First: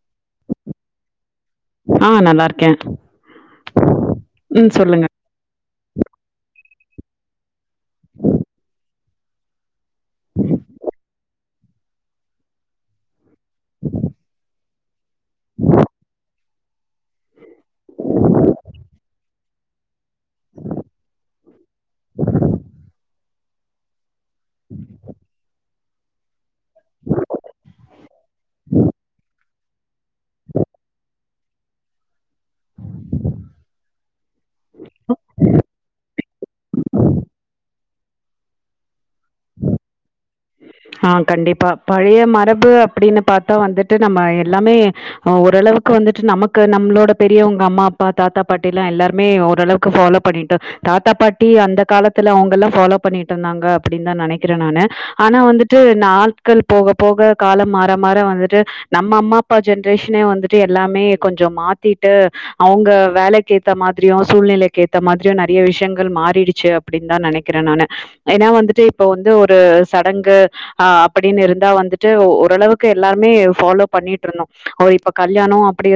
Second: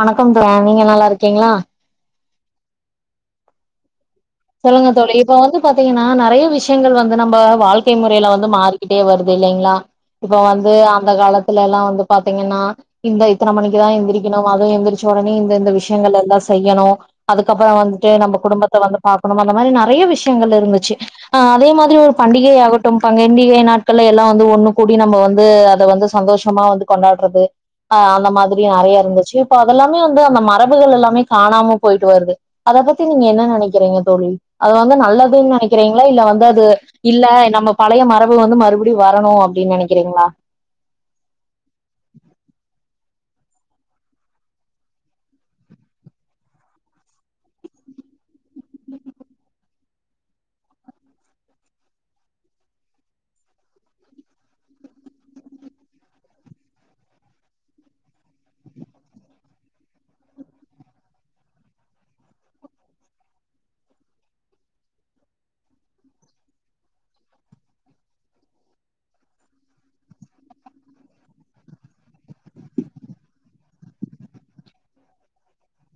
வணக்கம் ப்ரோ நீங்க நல்லாருக்கீங்களா இருக்க சொல்லுங்க தோழி இப்ப வந்து பாத்தீங்கன்னா நெறய விஷ் யங்கள் வந்து நம்ப வாழ் க்கை முறையில வந்து மாரி கிட்டே வருது இல்லைங்ளா இப்ப வந்து அந்த காலத்துலல்லா வந்து பாத்தீங்கன்னா இந்தா இத்தன மணிக்குதா எந்திரிக்கனு அது எந்திரிச் உடனே இந்த இந்த விஷயங்கலல்லா செய்யணு அதுக்கப்றோ வந்துட்டு நம்ம குடும்பத்த வந் அந்த மாறி மாறி நெறயா விஷயங்கள் இருந்துச்சு அதே மாதிரி ஒரு பண்டிகை ஆகட்டும் பண்டிகை நாட்கள்ள எல்லா வந்து ஒன்னு கூடி நம்ம வந்து அத வந்து சந்தோஷமா வந்து கொண்டாடுறது அந்த மாறி நெறயா இருந்துச்சு இப்ப அதல்லாமே வந்து அந்த மரபுகள் எல்லாமே காணாம போய்ட்டு வருது அத பத்தி நீங்க என்ன நெனைக் க்கிறீங்க தோழி அது வந்து நல்லதுனு நெனைக்றீங்ளா இல்ல வந்து அது இல்ல நம்ம பழைய மரபு வந்து மறுபடி வரணு அப்டினு நெனைக்றீங்ளா ஆஹ் கண்டிப்பா பழைய மரபு அப்டினு பாத்தா வந்துட்டு நம்ம எல்லாமே ஓரளவுக்கு வந்துட்டு நமக்கு நம்ளோட பெரியவங்க அம்மா அப்பா தாத்தா பாட்டியெல்லா எல்லாருமே ஓரளவுக்கு ஃபாலோ பண்ணிட் தாத்தா பாட்டி அந்த காலத்துல அவுங்கல்லா ஃபாலோ பண்ணிட்ருந்தாங்க அப்டினு தா நெனைக்குற நானு ஆனா வந் துட்டு நாட்கள் போக போக காலம் மாற மாற வந்துட்டு நம்ம அம்மா அப்பா ஜென்ரேஷ்னே வந்துட்டு எல்லாமே கொஞ்சோ மாத்திட்டு அவுங்க வேலைக்கு ஏத்த மாதிரியு சூழ்நிலைக் ஏத்த மாதிரியு நெறய விஷ்யங்கள் மாறிடுச்சு அப்டினு தா நெனைக்குற நானு ஏனா வந்துட்டு இப்ப வந்து ஒரு சடங்கு அஹ் அப்டினு இருந்தா வந்துட்டு ஒரு அளவுக்கு எல்லாருமே ஃபாலோ பண்ணிட்டு இருந்தோ ஒ இப்ப கல்யாணோ அப்டி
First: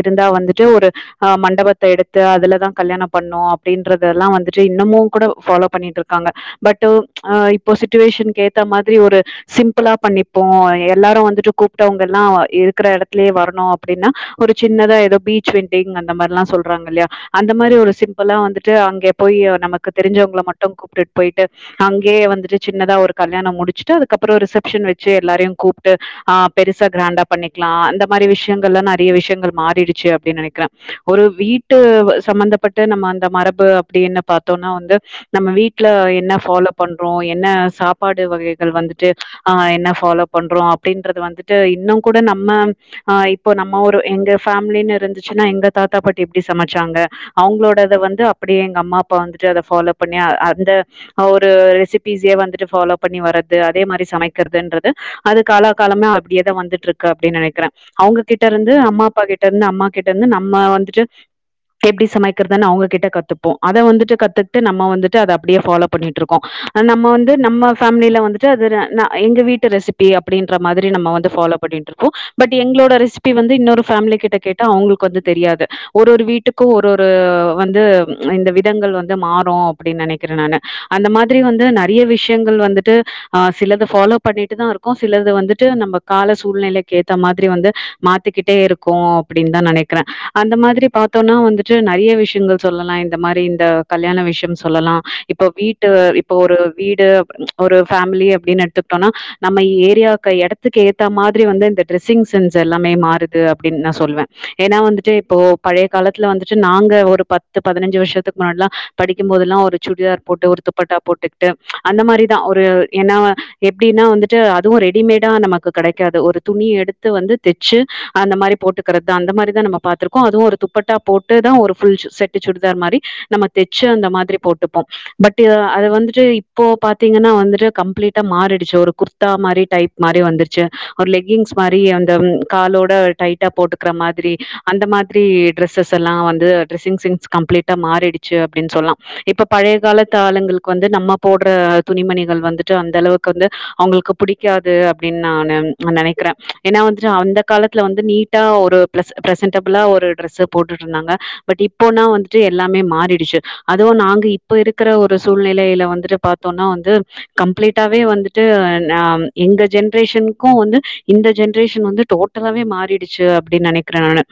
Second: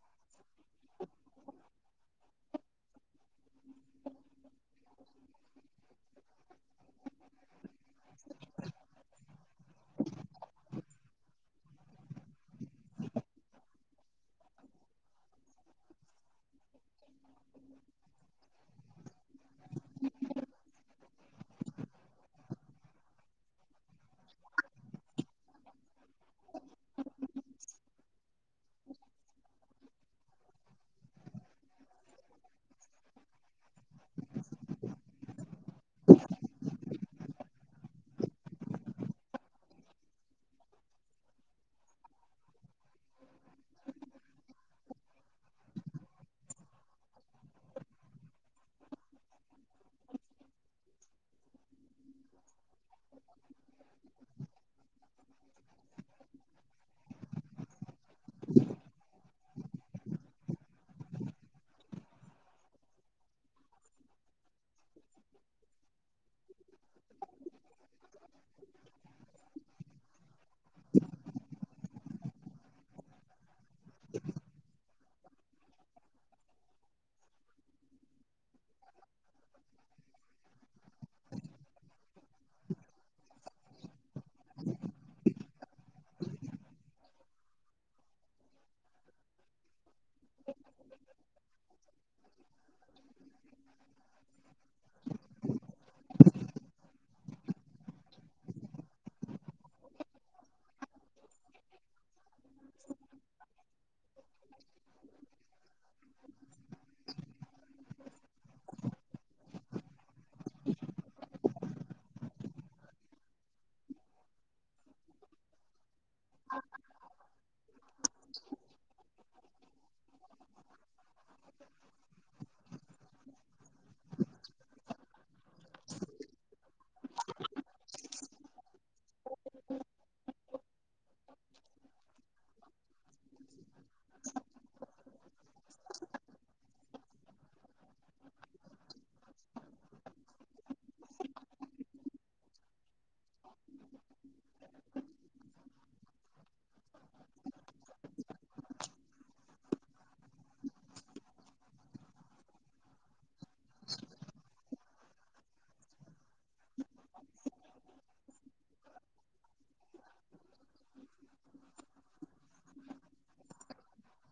இருந்தா வந்துட்டு ஒரு அஹ் மண்டபத்த எடுத்து அதுலதா கல்யாணோ பண்ணோ அப்டின்றதல்லா வந்துட்டு இன்னமு கூட ஃபாலோ பண்ணிட் இருக்காங்க பட் ஆஹ் இப்ப சிட்டிவேஷனுக் ஏத்த மா தி இப்டி ஒரு சிம்பிளா பண்ணிப்போ எல்லாரு வந்துட்டு கூப்ட்டவங்கல்லா இருக்குற எடத்துலயே வரணு அப்டினா ஒரு சின்னதா எதோ பீச் வெட்டிங் அந்த மாறில்லா சொல்றாங்க இல்லயா அந்த மாறி ஒரு சிம்பிளா வந்துட்டு அங்கே போய் நமக்கு தெரிஞ்சவங்கள மட்டூ கூப்ட்டு போய்ட்டு அங்கயே வந்துட்டு சின்னதா ஒரு கல்யாண முடிச் ச்சிட்டு அதுக்கப்பற ரிசப்ஷன் வச்சு எல்லாரையு கூப்ட்டு ஆ பெருசா கிராண்டா பண்ணிக்லா அந்த மாரி விஷ்யங்கள்லா நெறைய விஷ்யங்கள் மாறிடுச்சு அப்டின் நேனைக்கிறே ஒரு வீட்டு சம்மந்தப்பட்ட நம்ம அந்த மரபு அப்டின்னு பாத்தோனா வந்து நம்ம வீட் ட்ல என்ன ஃபாலோ பண்றோ என்ன சாப்பாடு வகை கள் வந்துட்டு ஆ என்ன ஃபாலோ பண்றோ அப்டின்றது வந்துட்டு இன்னு கூட நம்ம ஆ இப்போ நம்ம ஒரு எங்க ஃபேம்லினு இருந்துச்சுனா எங்க தாத்தா பாட்டி எப்டி சமச்சாங்க அவ்ங்களோடத வந்து அப்டியே எங்க அம்மா அப்பா வந்துட்டு அத ஃபாலோ பண்ணி அ அந்த ஒரு ரெசிபிசியே வந்துட்டு ஃபாலோ பண்ணி வரத் ந்து அதே மாரி சமைக்கற்துன்றது அது கால காலமா அப்டியேதா வந்துட்ருக்கு அப்டின் நெனைக்கிறே அவ்ங்ககிட்ட இருந்து அம்மா அப்பா கிட்ட இருந்து அம்மா கிட்ட இருந்து நம்ம வந்துட்டு எப்டி சமைக்கிறதுனு அவ்ங்க கிட்ட கத்துப்போ அத வந்துட்டு கத்துக்ட்டு நம்ம வந்துட்டு அத அப்டியே ஃபாலோ பண்ணிட்ருக்கோ ஆ நம்ம வந்து நம்ம ஃபேம்லில வந்து ட்றதுற நா எங்க வீட்டு ரெசிபி அப்டின்ற மாதிரி நம்ம வந்து ஃபாலோ பண்ணின்ட்ருக்கோ பட் எங்ளோட ரெசிபி வந்து இன்னொரு ஃபேம்லி கிட்ட கேட்டா அவ்ங்களுக்கு வந்து தெரியாது ஒரு ஒரு வீட்டுக்கு ஒரு ஒரு வந்து ம் இந்த விதங்கள் வந்து மாறு அப்டின் நெனைக்கிறே நானு அந்த மாதிரி வந்து நெறைய விஷ்யங்கள் வந்துட்டு ஆ சிலது ஃபாலோ பண்ணிட்டு தா இருக்கோ சிலது வந்துட்டு நம்ம கால சூழ்நிலைக்கு ஏத்த மாதிரி வந்து மாத்திக்கிட்டே இருக்கோ அப்டின் தா நெனைக்கிறே அந்த மாதிரி பாத்தோனா வந்துட்டு நெறைய விஷ்யங்கள் சொல்லலா இந்த மாரி இந்த கல்யாண விஷ்யம் சொல்லலா இப்போ வீட்டு இப்போ ஒரு வீடு ஒரு ஃபேமிலி அப்டின் எடுத்துக்டோனா நம்ம ஏரியாகை எடத்துக்கேத்த மாதிரி வந்து இந்த ட்ரெஸ்ஸிங் சென்ஸ் எல்லாமே மாறுது அப்டின் நா சொல்வே ஏனா வந்துட்டு இப்போ பழைய காலத்துல வந்துட்டு நாங்க ஒரு பத்து பதுனஞ்சு வர்ஷத்துக்கு முன்னாட்லா படிக்கும்போதெல்லா ஒரு சுடிதார் போட்டு ஒரு துப்பட்டா போட்டுக்ட்டு அந்த மாரி தா ஒரு ஏனா எப்டினா வந்துட்டு அதுவு ரெடிமேடா நமக்கு கெடைக் க்காது ஒரு துணி எடுத்து வந்து தெச்சு அந்த மாரி போட்டுக்கிறது அந்த மாரிதா நம்ம பாத்திருக்கோ அதுவு ஒரு துப்பட்டா போட்டுதா ஒரு ஃபுல் சு செட்டு சுடிதார் மாரி நம்ம தெச்சி அந்த மாரி போட்டுப்போ பட்டு அத வந்துட்டு இப்போ பாத் த்தீங்கனா வந்துட்டு கம்ப்ளீட்டா மாறிடுச்சு ஒரு குர்தா மாரி டைப் மாரி வந்துருச்சு ஒரு லெக்கின்ஸ் மாரி அந்த ம் காலோட டைட்டா போட்டுக்கிற மாதிரி அந்த மாதிரி டிரஸ்சஸெல்லா வந்து டிரெஸ்ஸிங் சென்ஸ் கம்ப்ளீட்டா மாறிடுச்சு அப்டின் சொல்லா இப்ப பழைய காலத்து ஆளுங்கள்க்கு வந்து நம்ம போட்ற துணிமணிகள் வந்து ட்டு அந்த அளவுக்கு வந்து அவ்ங்களுக்கு புடிக்காது அப்டின் நா நென் நா நெனைக்கிறே ஏனா வந்துட்டு அந்த காலத்துல வந்து நீட்டா ஒரு பிளஸ் பிரசன்டபுளா ஒரு டிரெஸ்ச போட்டுட்ருந்தாங்க பட் இப்போனா வந்துட்டு எல்லாமே மாறிடுச்சு அதுவு நாங்க இப்ப இருக்கிற ஒரு சூழ்நிலைல வந்துட்டு பாத்தோனா வந்து கம்ப்ளீட்டாவே வந்துட்டு ஆ எங்க ஜெனெற்ஷன்க்கு வந்து இந்த ஜெனெற்ஷன் வந்து டோட்டலாவே மாறிடுச்சி அப்படின்னு நினைக்கிற நானு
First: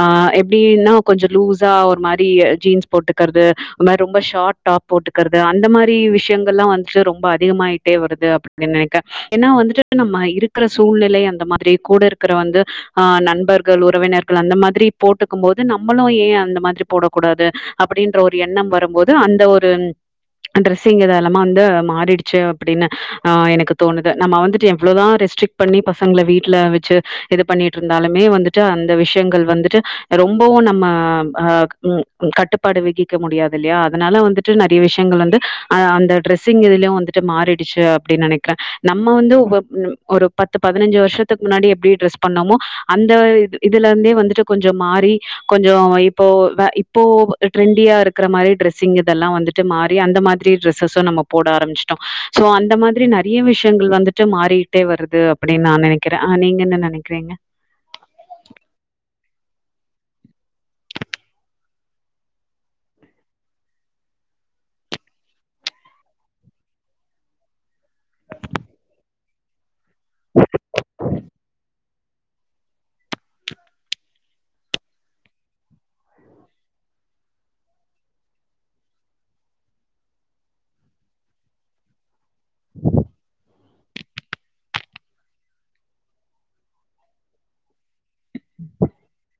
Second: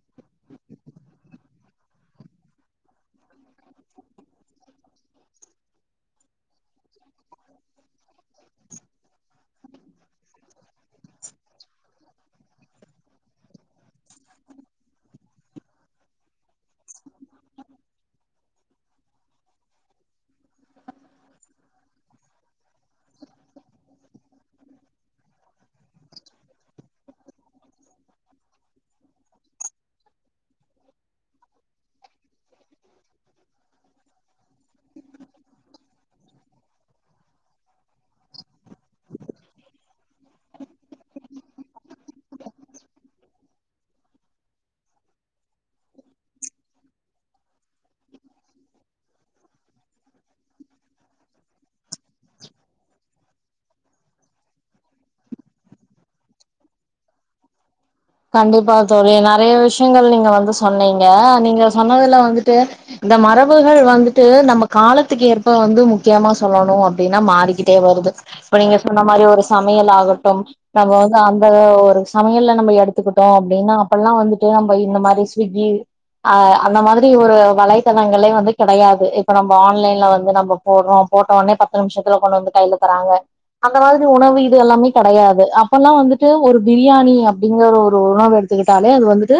ஆ எப்படின்னா கொஞ்ச லூஸா ஒரு மாதிரி ஜீன்ஸ் போட்டுக்கிறது ஒரு மாதிரி ரொம்ப ஷார்ட் டாப் போட்டுக்கிறது அந்த மாதிரி விஷயங்கள் எல்லா வந்துட்டு ரொம்ப அதிகமாயிட்டே வருது அப்படி நினைக்கே ஏன்னா வந்துட்டு நம்ம இருக்கிற சூழ்நிலை அந்த மாதிரி கூட இருக்கிற வந்து ஆ நண்பர்கள் உறவினர்கள் அந்த மாதிரி போட்டுக்கு போது நம்மளு ஏ அந்த மாதிரி போடக்கூடாது அப்படின்ற ஒரு எண்ணம் வரும்போது அந்த ஒரு ட்ரெஸ்ஸிங் இதல்லாம வந்து மாறி ச்சி அப்டின்னு ஆ எனக்கு தோணுது நம்ம வந்துட்டு எவ்வளோதா ரெஸ்ட்ரிக்ட் பண்ணி பசங்களை வீட்டுல வச்சி இது பண்ணிட்டு இருந்தாலுமே வந்துட்டு அந்த விஷயங்கள் வந்துட்டு ரொம்பவு நம்ம ஆ ம் கட்டுப்பாடு விகிக்க முடியாது இல்லையா அதனால வந்துட்டு நெறைய விஷயங்கள் வந்து அ அந்த டிரெஸ்ஸிங் எதுலயு வந்துட்டு ட்டு மாறிடுச்சி அப்டின்னு நெனைக்கிறே நம்ம வந்து ஒரு ம் ஒரு பத்து பதினஞ்சி வருஷத்துக்கு முன்னாடி எப்டி டிரஸ் பண்ணமோ அந்த இ இதுல இருந்தே வந்து கொஞ்சோ மாறி கொஞ்சோ இப்போ வே இப்போ ட்ரெண்டியா இருக்கிற மாரி டிரஸ்ங் இதெல்லா வந்துட்டு மாறி அந்த மாதிரி டிரஸு நம்ம போட ஆரம்பிச்ச சோ அந்த மாதிரி நிறைய விஷயங்கள் வந்துட்டு மாறிக்கிட்டே வருது அப்படின்னு நா நினைக்கிறே ஆ நீங்க என்ன நினைக்கிறீங்க கண்டிப்பா தோழி நறைய விஷயங்கள் நீங்க வந்து சொன்னீங்க நீங்க சொன்னதுல வந்துட்டு இந்த மரபுகள் வந்துட்டு நம்ம காலத்துக்கு ஏற்ப வந்து முக்கியமா சொல்லணும் அப்டின்னா மாறிக்கிட்டே வருது இப்ப நீங்க சொன்ன மாரி ஒரு ச சமையல் ஆகொட்டும் நம்மொ வந் அந்த அ ஒரு சமையல்ல நம்பொ எடுத்த த்துக்கிட்டோ அப்டின்னா அப்பல்லா வந்துட்டு நம்ப இந்த மாரி ஸ்விக்கி அ அந்த மாரி ஒரு வலைத்தளங்களே வந்து கிடையாது இப்ப நம்போ ஆன்லைன்ல வந்து நம்போ போட்ரோ போட்டோனே பத்து நிமிஷத் சீக்கிரோ கொண்டுந்து கையில தராங்க அந்த மாதிரி உணவு இது எல்லாமே கெடையாது அப்பல்லா வந்துட்டு ஒரு பிரியாணி அப்டிங்கற ஒரு உ உணவு எடுத்துக்கிட்டாலே அது வந்துட்டு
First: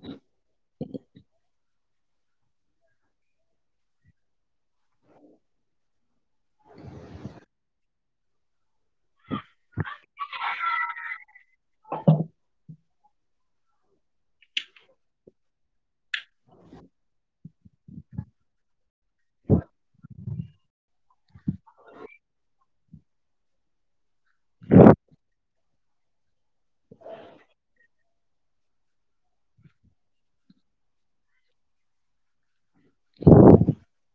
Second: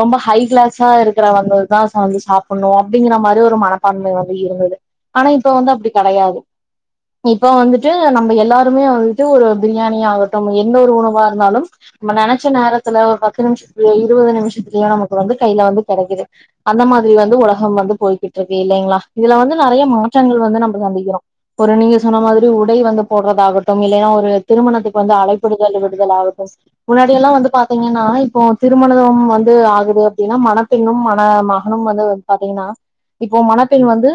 ரொம்ப ஹை கிளாசா இருக்றவங்கதா வந்து சாப்டணு அப்டிங்கற மாதிரி ஒரு மனப்பான்மை வந்து இருந்தது ஆனா இப்ப வந்து அப்டி கெடையாது இப்ப வந்துட்டு நம்ப எல்லாருமே வந்துட்டு ஒரு பிரியாணி ஆகட்டும் எந்த ஒரு உணவா இருந்தாலும் நம்ப நினைச்ச நேரத் தல ஒரு பத்து நிமிஷத்துலையோ இருபது நிமிஷத்துலையோ நமக்கு வந்து கையில வந்து கிடைக்குது அந்த மாதிரி வந்து உலகம் வந்து போயிட்டு இருக்கு இல்லைங்களா இதுல வந்து நிறைய மாற்றங்கள் வந்து நம்ம சந்திக்கிறோ ஒரு நீங்க சொன்ன மாதிரி உடை வந்து போடுறது ஆகட்டு இல்லைன்னா ஒரு திருமணத்துக்கு வந்து அழைப்பிடுதல் விடுதல் ஆகட்டு முன்னாடியெல்லா வந்து பாத் பாத்தீங்கன்னா இப்போ திருமணம் வந்து ஆகுது அப்படின்னா மனப்பெண்ணு மன மகனு வந்து பாத்தீங்கன்னா இப்போ மணப்பெண் வந்து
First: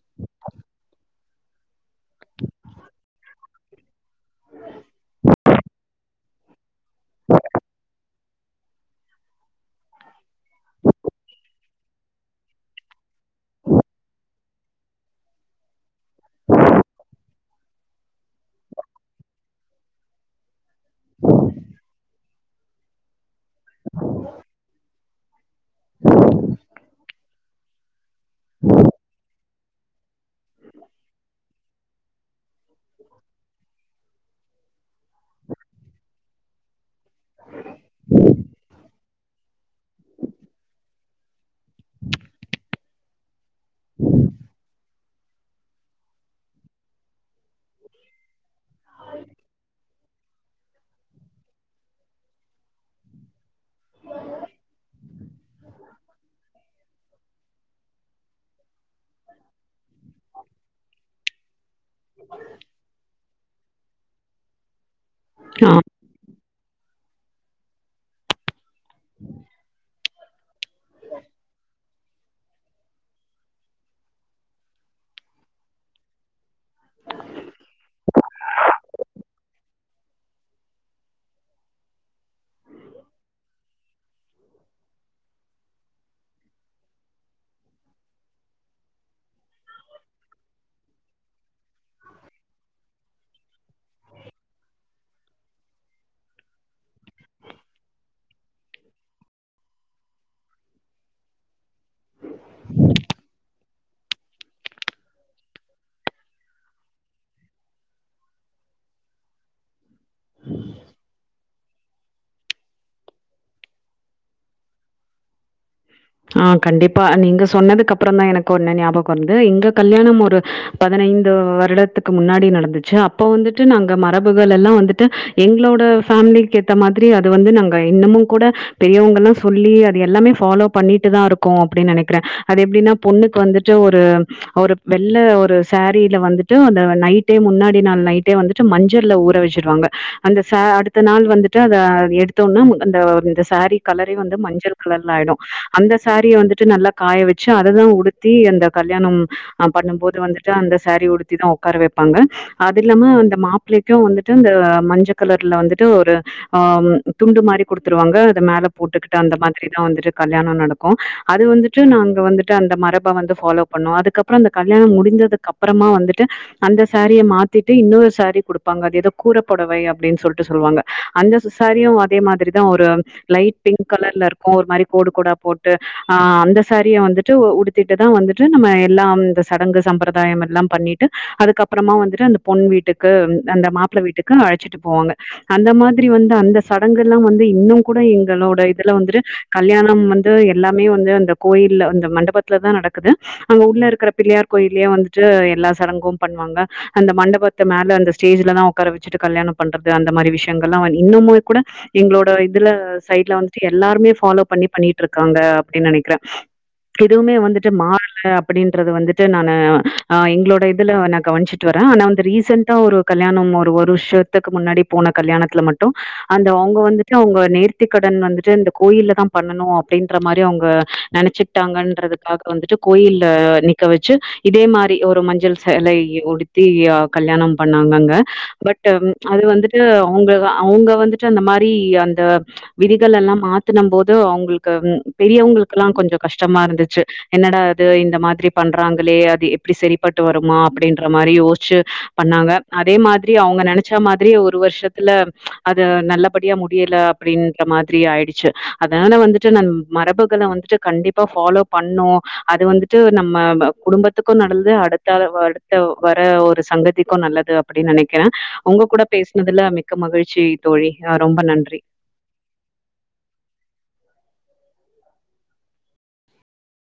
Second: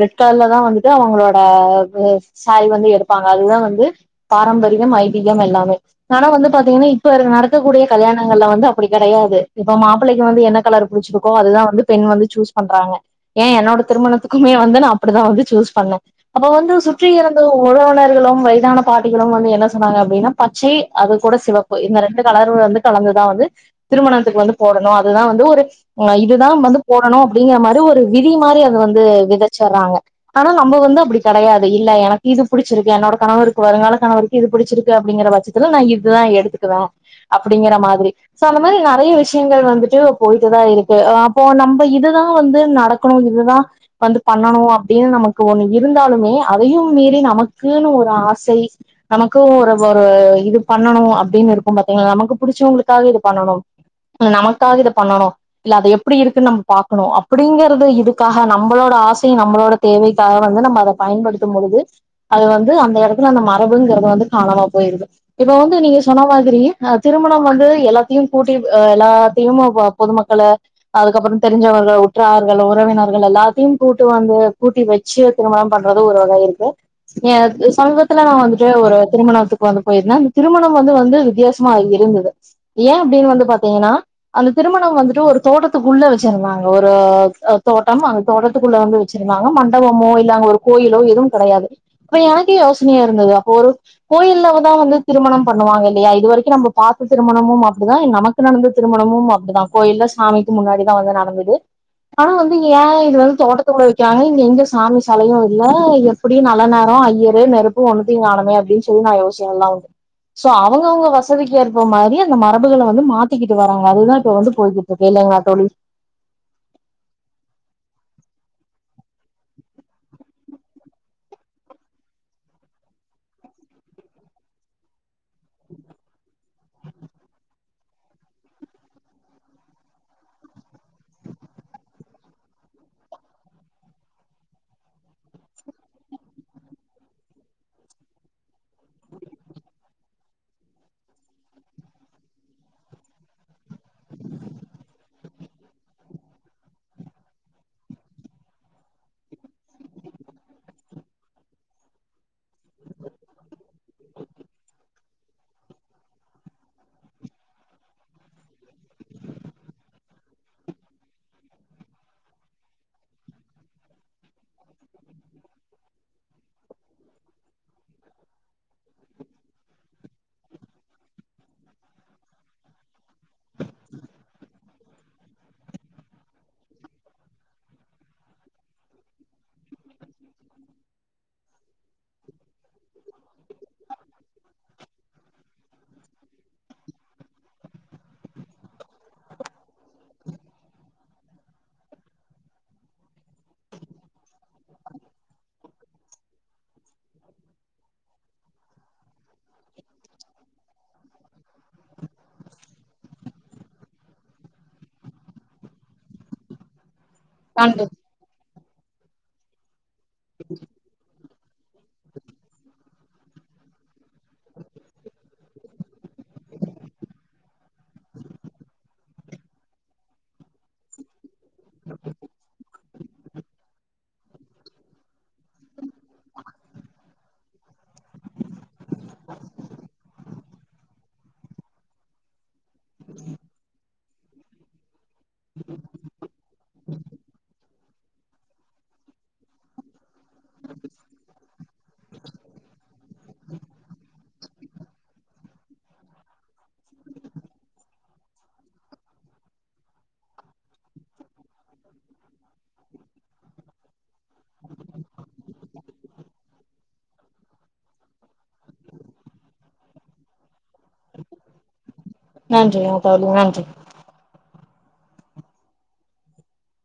ரெட் கலர்ல தா வந்துட்டு அவங்களோட ஆ ஆ சாரி வந்து எடுப்பாங்க அதுதா வந்து பாரம்பரிய ஐதீகம் எல்லாமே ஆன வந்து பாத்தீங்கன்னா இப்ப நடக் க்கக்கூடிய கல்யாணங்கள்ல வந்து அப்டி கெடையாது இப்ப மாப்பிள்ளைக்கு வந்து என்ன கலர் புடிச்சிருக்கோ அதுதா வந்து பெண் வந்து சூஸ் பண்றாங்க ஏன் என்னோட திருமணத்துக்குமே வந்து நா அப்டிதா வந்து சூஸ் பண்ணே அப்ப வந்து சுற்றி இறந்த உறவினர்களும் வயதான பாட்டிகளும் வந்து என்ன சொன்னாங்க அப்டின்னா பச்சை அது கூட சிவப்பு இந்த ரெண்டு கலரு வந்து கலந்துதா வந்து திருமணத்துக்கு வந்து போடணு அதா வந்து ஒரு ஆ இதுதா வந்து போடணு அப்படிங்கிற மாதிரி ஒரு விதி மாரி அது வந்து வித சிர்றாங்க ஆனா நம்ம வந்து அப்படி கெடையாது இல்ல எனக்கு இது புடிச்சிருக்கு என்னோட கணவருக்கு வருங்கால கணவருக்கு இது புடிச்சிருக்கு அப்படிங்கிற பட்சத்துல நா இததா எடுத்துக்குவே அப்படிங்கற மாதிரி சோ அந்த மாரி ந நறைய விஷயங்கள் வந்துட்டு போயிட்டுதா இருக்கு அப்போ நம்ம இதுதா வந்து நடக்கணு இதுதா வந்து பண்ணணு அப் அப்பிடினு நமக்கு ஒண்ணு இருந்தாலுமே அதையும் மீறி நமக்குன்னு ஒரு ஆசை நமக்கும் ஒரு ஒரு இது பண்ணணு அப்படின்னு இரு பாத்தீங்கா நமக்கு புடிச்சவளுக்காக இது பண்ணணும் இ நமக்காக இதை பண்ணணும் இல்ல அதை எப்படி இருக்குன்னு நம்ம பாக்கணு அப்படிங்கறது இதுக்காக நம்மளோட ஆசை நம்மளோட தேவைக்காக வந்து நம்ம அதை பயன்படுத்தும் பொழுது அது வந்து அந்த எடத்து அந்த மரபுங்கறது வந்து காணாமா போயிருது இப்ப வந்து ஆ நீங்க சொன்ன மா யே திருமணம் வந்து எல்லாத்தையும் கூட்டி எல்லாத்தையும் பொதுமக்கள அதுக்கப்புறோ தெரிஞ்சவர் உற்றாரர்கள் உறவினர்கள் எல்லாத்தையு கூட்டு வந்து கூட்டி வச்சு திருமணம் பண்றது ஒரு வகை இருக்கு சமீபத்துல நா வந்துட்டு ஒரு திருமணத்துக்கு வந்து போயிருந்தே திருமணம் வந்து வந்து வித்தியாசமா இருந்தது ஏ அப்படின்னு வந்து பாத்தீங்கன்னா அந்த திருமணம் வந்துட்டு ஒரு தோட்டத்துக்குள்ள வச்சிருந்தாங்க ஒரு தோட்டம் அந்த தோட்டத்துக்குள்ள வந்து வச்சிருந்தாங்க மண்டபமோ இல்லாங்க ஒரு கோயிலோ எதுவு கெடையாது அப்ப எனக்கே யோசனையா இருந்தது அப்போ ஒரு கோயில்லதா வந்து திருமணம் பண்ணுவாங்க இல் இது வரைக்கு நம்ம பாத்த திருமணமும் அப்படிதா நமக்கு நடந்த திருமணமும் அப்படிதா கோயில்ல சாமிக்கு முன்னாடிதா வந்து நடந்தது ஆனா வந்து ஏன் இது வந்து தோட்டத்துக்குள்ள வைக்கிறாங்க எங்க சாமி சலையு இல்ல எப்பிடி நல்ல நேரோ ஐயரு நெருப்பு ஒண்ணுத்துய்யு காணமே அப்படின்னு சொல்லி நா யோசல்லாவுண்டு சோ அவங்கவுங்க வசதிக்கு ஏற்ப மாரி அந்த மரபுகள வந்து மாத்திக்கிட்டு வராங்க அதுதா இப்ப வந்து போயிட்டு இருக்கு இல்லலைங்காளா தோளி ஆ கண்டிப்பா நீங்க சொன்னதுக்கு அப்புற தா எனக்கு ஒன்ன ஞாபகோ வருது இங்க கல்யாணம் ஒரு பதினைந்து வருடத்துக்கு முன்னாடி நடந்துச்சு அப்ப வந்துட்டு நாங்க மரபுகள் எல்லா வந்துட்டு எங்களோட ஃபேமிலி கேத்த மாதிரி அது வந்து நாங்க இன்னமும் கூட பெரியவங்கல்லா சொல்லி அது எல்லாமே ஃபாலோ பண்ணிட்டு தா இருக்கோ அப்படின்னு நெனைக்கிறே அது எப்பிடின்னா பொண்ணுக்கு வந்துட்டு ஒரு ஒரு வெள்ள ஒரு சேரீல வந்துட்டு அந்த நைட்டே முன்னாடி நாள் நைட்டே வந்துட்டு மஞ்சள்ல ஊற வச்சிருவாங்க அந்த ச அடுத்த நாள் வந்துட்டு அதை எடுத்தோம்னா அந்த சேரீ கலரே வந்து மஞ்சள் கலர்ல ஆயிடு அந்த சாரீை வந்துட்டு நல்லா காய வச்சு அததா உடுத்தி அந்த கல்யாணம் பண்ணும் போது வந்துட்டு அந்த சாரீ உடுத்திதா உட்கார வெப்பாங்க அது இல்லாம அந்த மாப்பிள்ளைக்கு வந்துட்டு அந்த மஞ்சள் கலர்ல வந்துட்டு ஒரு ஆ துண்டு மாரி குடுத்துருவாங்க அது மேல போட்டுக்கிட்டு அந்த மாதிரி தா வந்துட்டு க ம் நடக்கு அது வந்துட்டு நாங்க வந்துட்டு அந்த மரப வந்து ஃபாலோ பண்ணோ அதுக்கப்புறோ அந்த கல்யாணம் முடிந்ததுக்கு அப்புறமா வந்துட்டு அந்த சேரிய மாத்திட்டு இன்னொரு சேரி குடுப்பாங்க அது ஏதோ கூர பொடவை அப்பிடினு சொல்லிட்டு சொல்லுவாங்க அந்த சேரியும் அதே மாதிரிதா ஒரு லைட் பிங்க் கலர்ல இருக்கு ஒரு மாரி கோடு கோட போட்டு ஆ அந்த சாரிய வந்துட்டு உத்துட்டுதா வந்துட்டு நம்ம எல்லா இந்த சடங்கு சம்பிரதாயம் எல்லாம் பண்ணிட்டு அதுக்கப்புறமா வந்துட்டு அந்த பொன் வீட்டுக்கு அந்த மாப்பிளை வீட்டுக்கு அழைச்சிட்டு போவாங்க அந்த மாதிரி வந்து அந்த சடங்கு எல்லா வந்து இன்னும் கூட எங்களோட இதுல வந்துட்டு கல்யாணம் வந்து எல்லாமே வந்து அந்த கோயில் அந்த மண்டபத்துல தான் நடக்குது அங்க உள்ள இருக்க பிள்ளையார் கோயிலயே வந்துட்டு எல்லா சடங்கும் பண்ணுவாங்க அந்த மண்டபத்தை மேல அந்த ஸ்டேஜ்லதான் உட்கார வச்சுட்டு கல்யாணம் பண்றது அந்த மாதிரி விஷயங்கள் எல்லாம் இன்னுமே கூட எங்களோட இதுல சைட்ல வந்துட்டு எல்லாருமே ஃபாலோ பண்ணி பண்ணிட்டு இருக்காங்க அப்படின்னு நெனைக்கிறே எதுவுமே வந்துட்டு நன்றி மாறல அப்படின்றது வந்துட்டு நானு ஆ எங்களோட இதுல நா கவனிச்சிட்டு வரே ஆனா வந்து ரீசென்டா ஒரு கல்யாணம் ஒரு வருஷத்துக்கு முன்னாடி போன கல்யாணத்துல மட்டு அந்த அவங்க வந்துட்டு அவங்க நேர்த்திக் கடன் வந்துட்டு இந்த கோயில்ல தா பண்ணணு அப்படின்ற மாரி அவங்க நெனச்சி ட்டாங்கன்றதுக்காக வந்துட்டு கோயில்ல நிக்க வச்சு இதே மாரி ஒரு மஞ்சள் சேலை உடுத்தி கல்யாணம் பண்ணாங்கங்க பட் அது வந்துட்டு அவங்க அவங்க வந்துட்டு அந்த மாரி அந்த ம்ச் விதிகள் எல்லா மாத்தினம் போது அ அவங்களுக்கு பெரியவங்களுக்கெல்லா கொஞ்சு கஷ்டமா இருந்துச்சு என்னடா அது இந்த மாதிரி பண்றாங்களே அது எப்பிடி சரிப்பட்டு வருமா அப்படின்ற மாரி யோசிச்சு பண்ணாங்க அதே மாதிரி அவங்க நெனைச்சா மாதிரி ஒரு வருஷத்துல அது நல்லபடியா முடியல அப்படின்ற மாதிரி ஆயிடுச்சு அதனால வந்துட்டு நான் மரபுகள வந்துட்டு கண்டிப்பா ஃபாலோ பண்ணோ அது வந்துட்டு நம்ம குடும்பத்துக்கு நல்லது அடுத்த அடுத்த வர ஒரு சங்கதிக்கு நல்லது அப்படின்னு நெனைக்கிறே உங்க கூட பேசினதுல மிக்க மகிழ்ச்சி தோழி் ரொம்ப நன்றி நன்றி தோளி நன்றி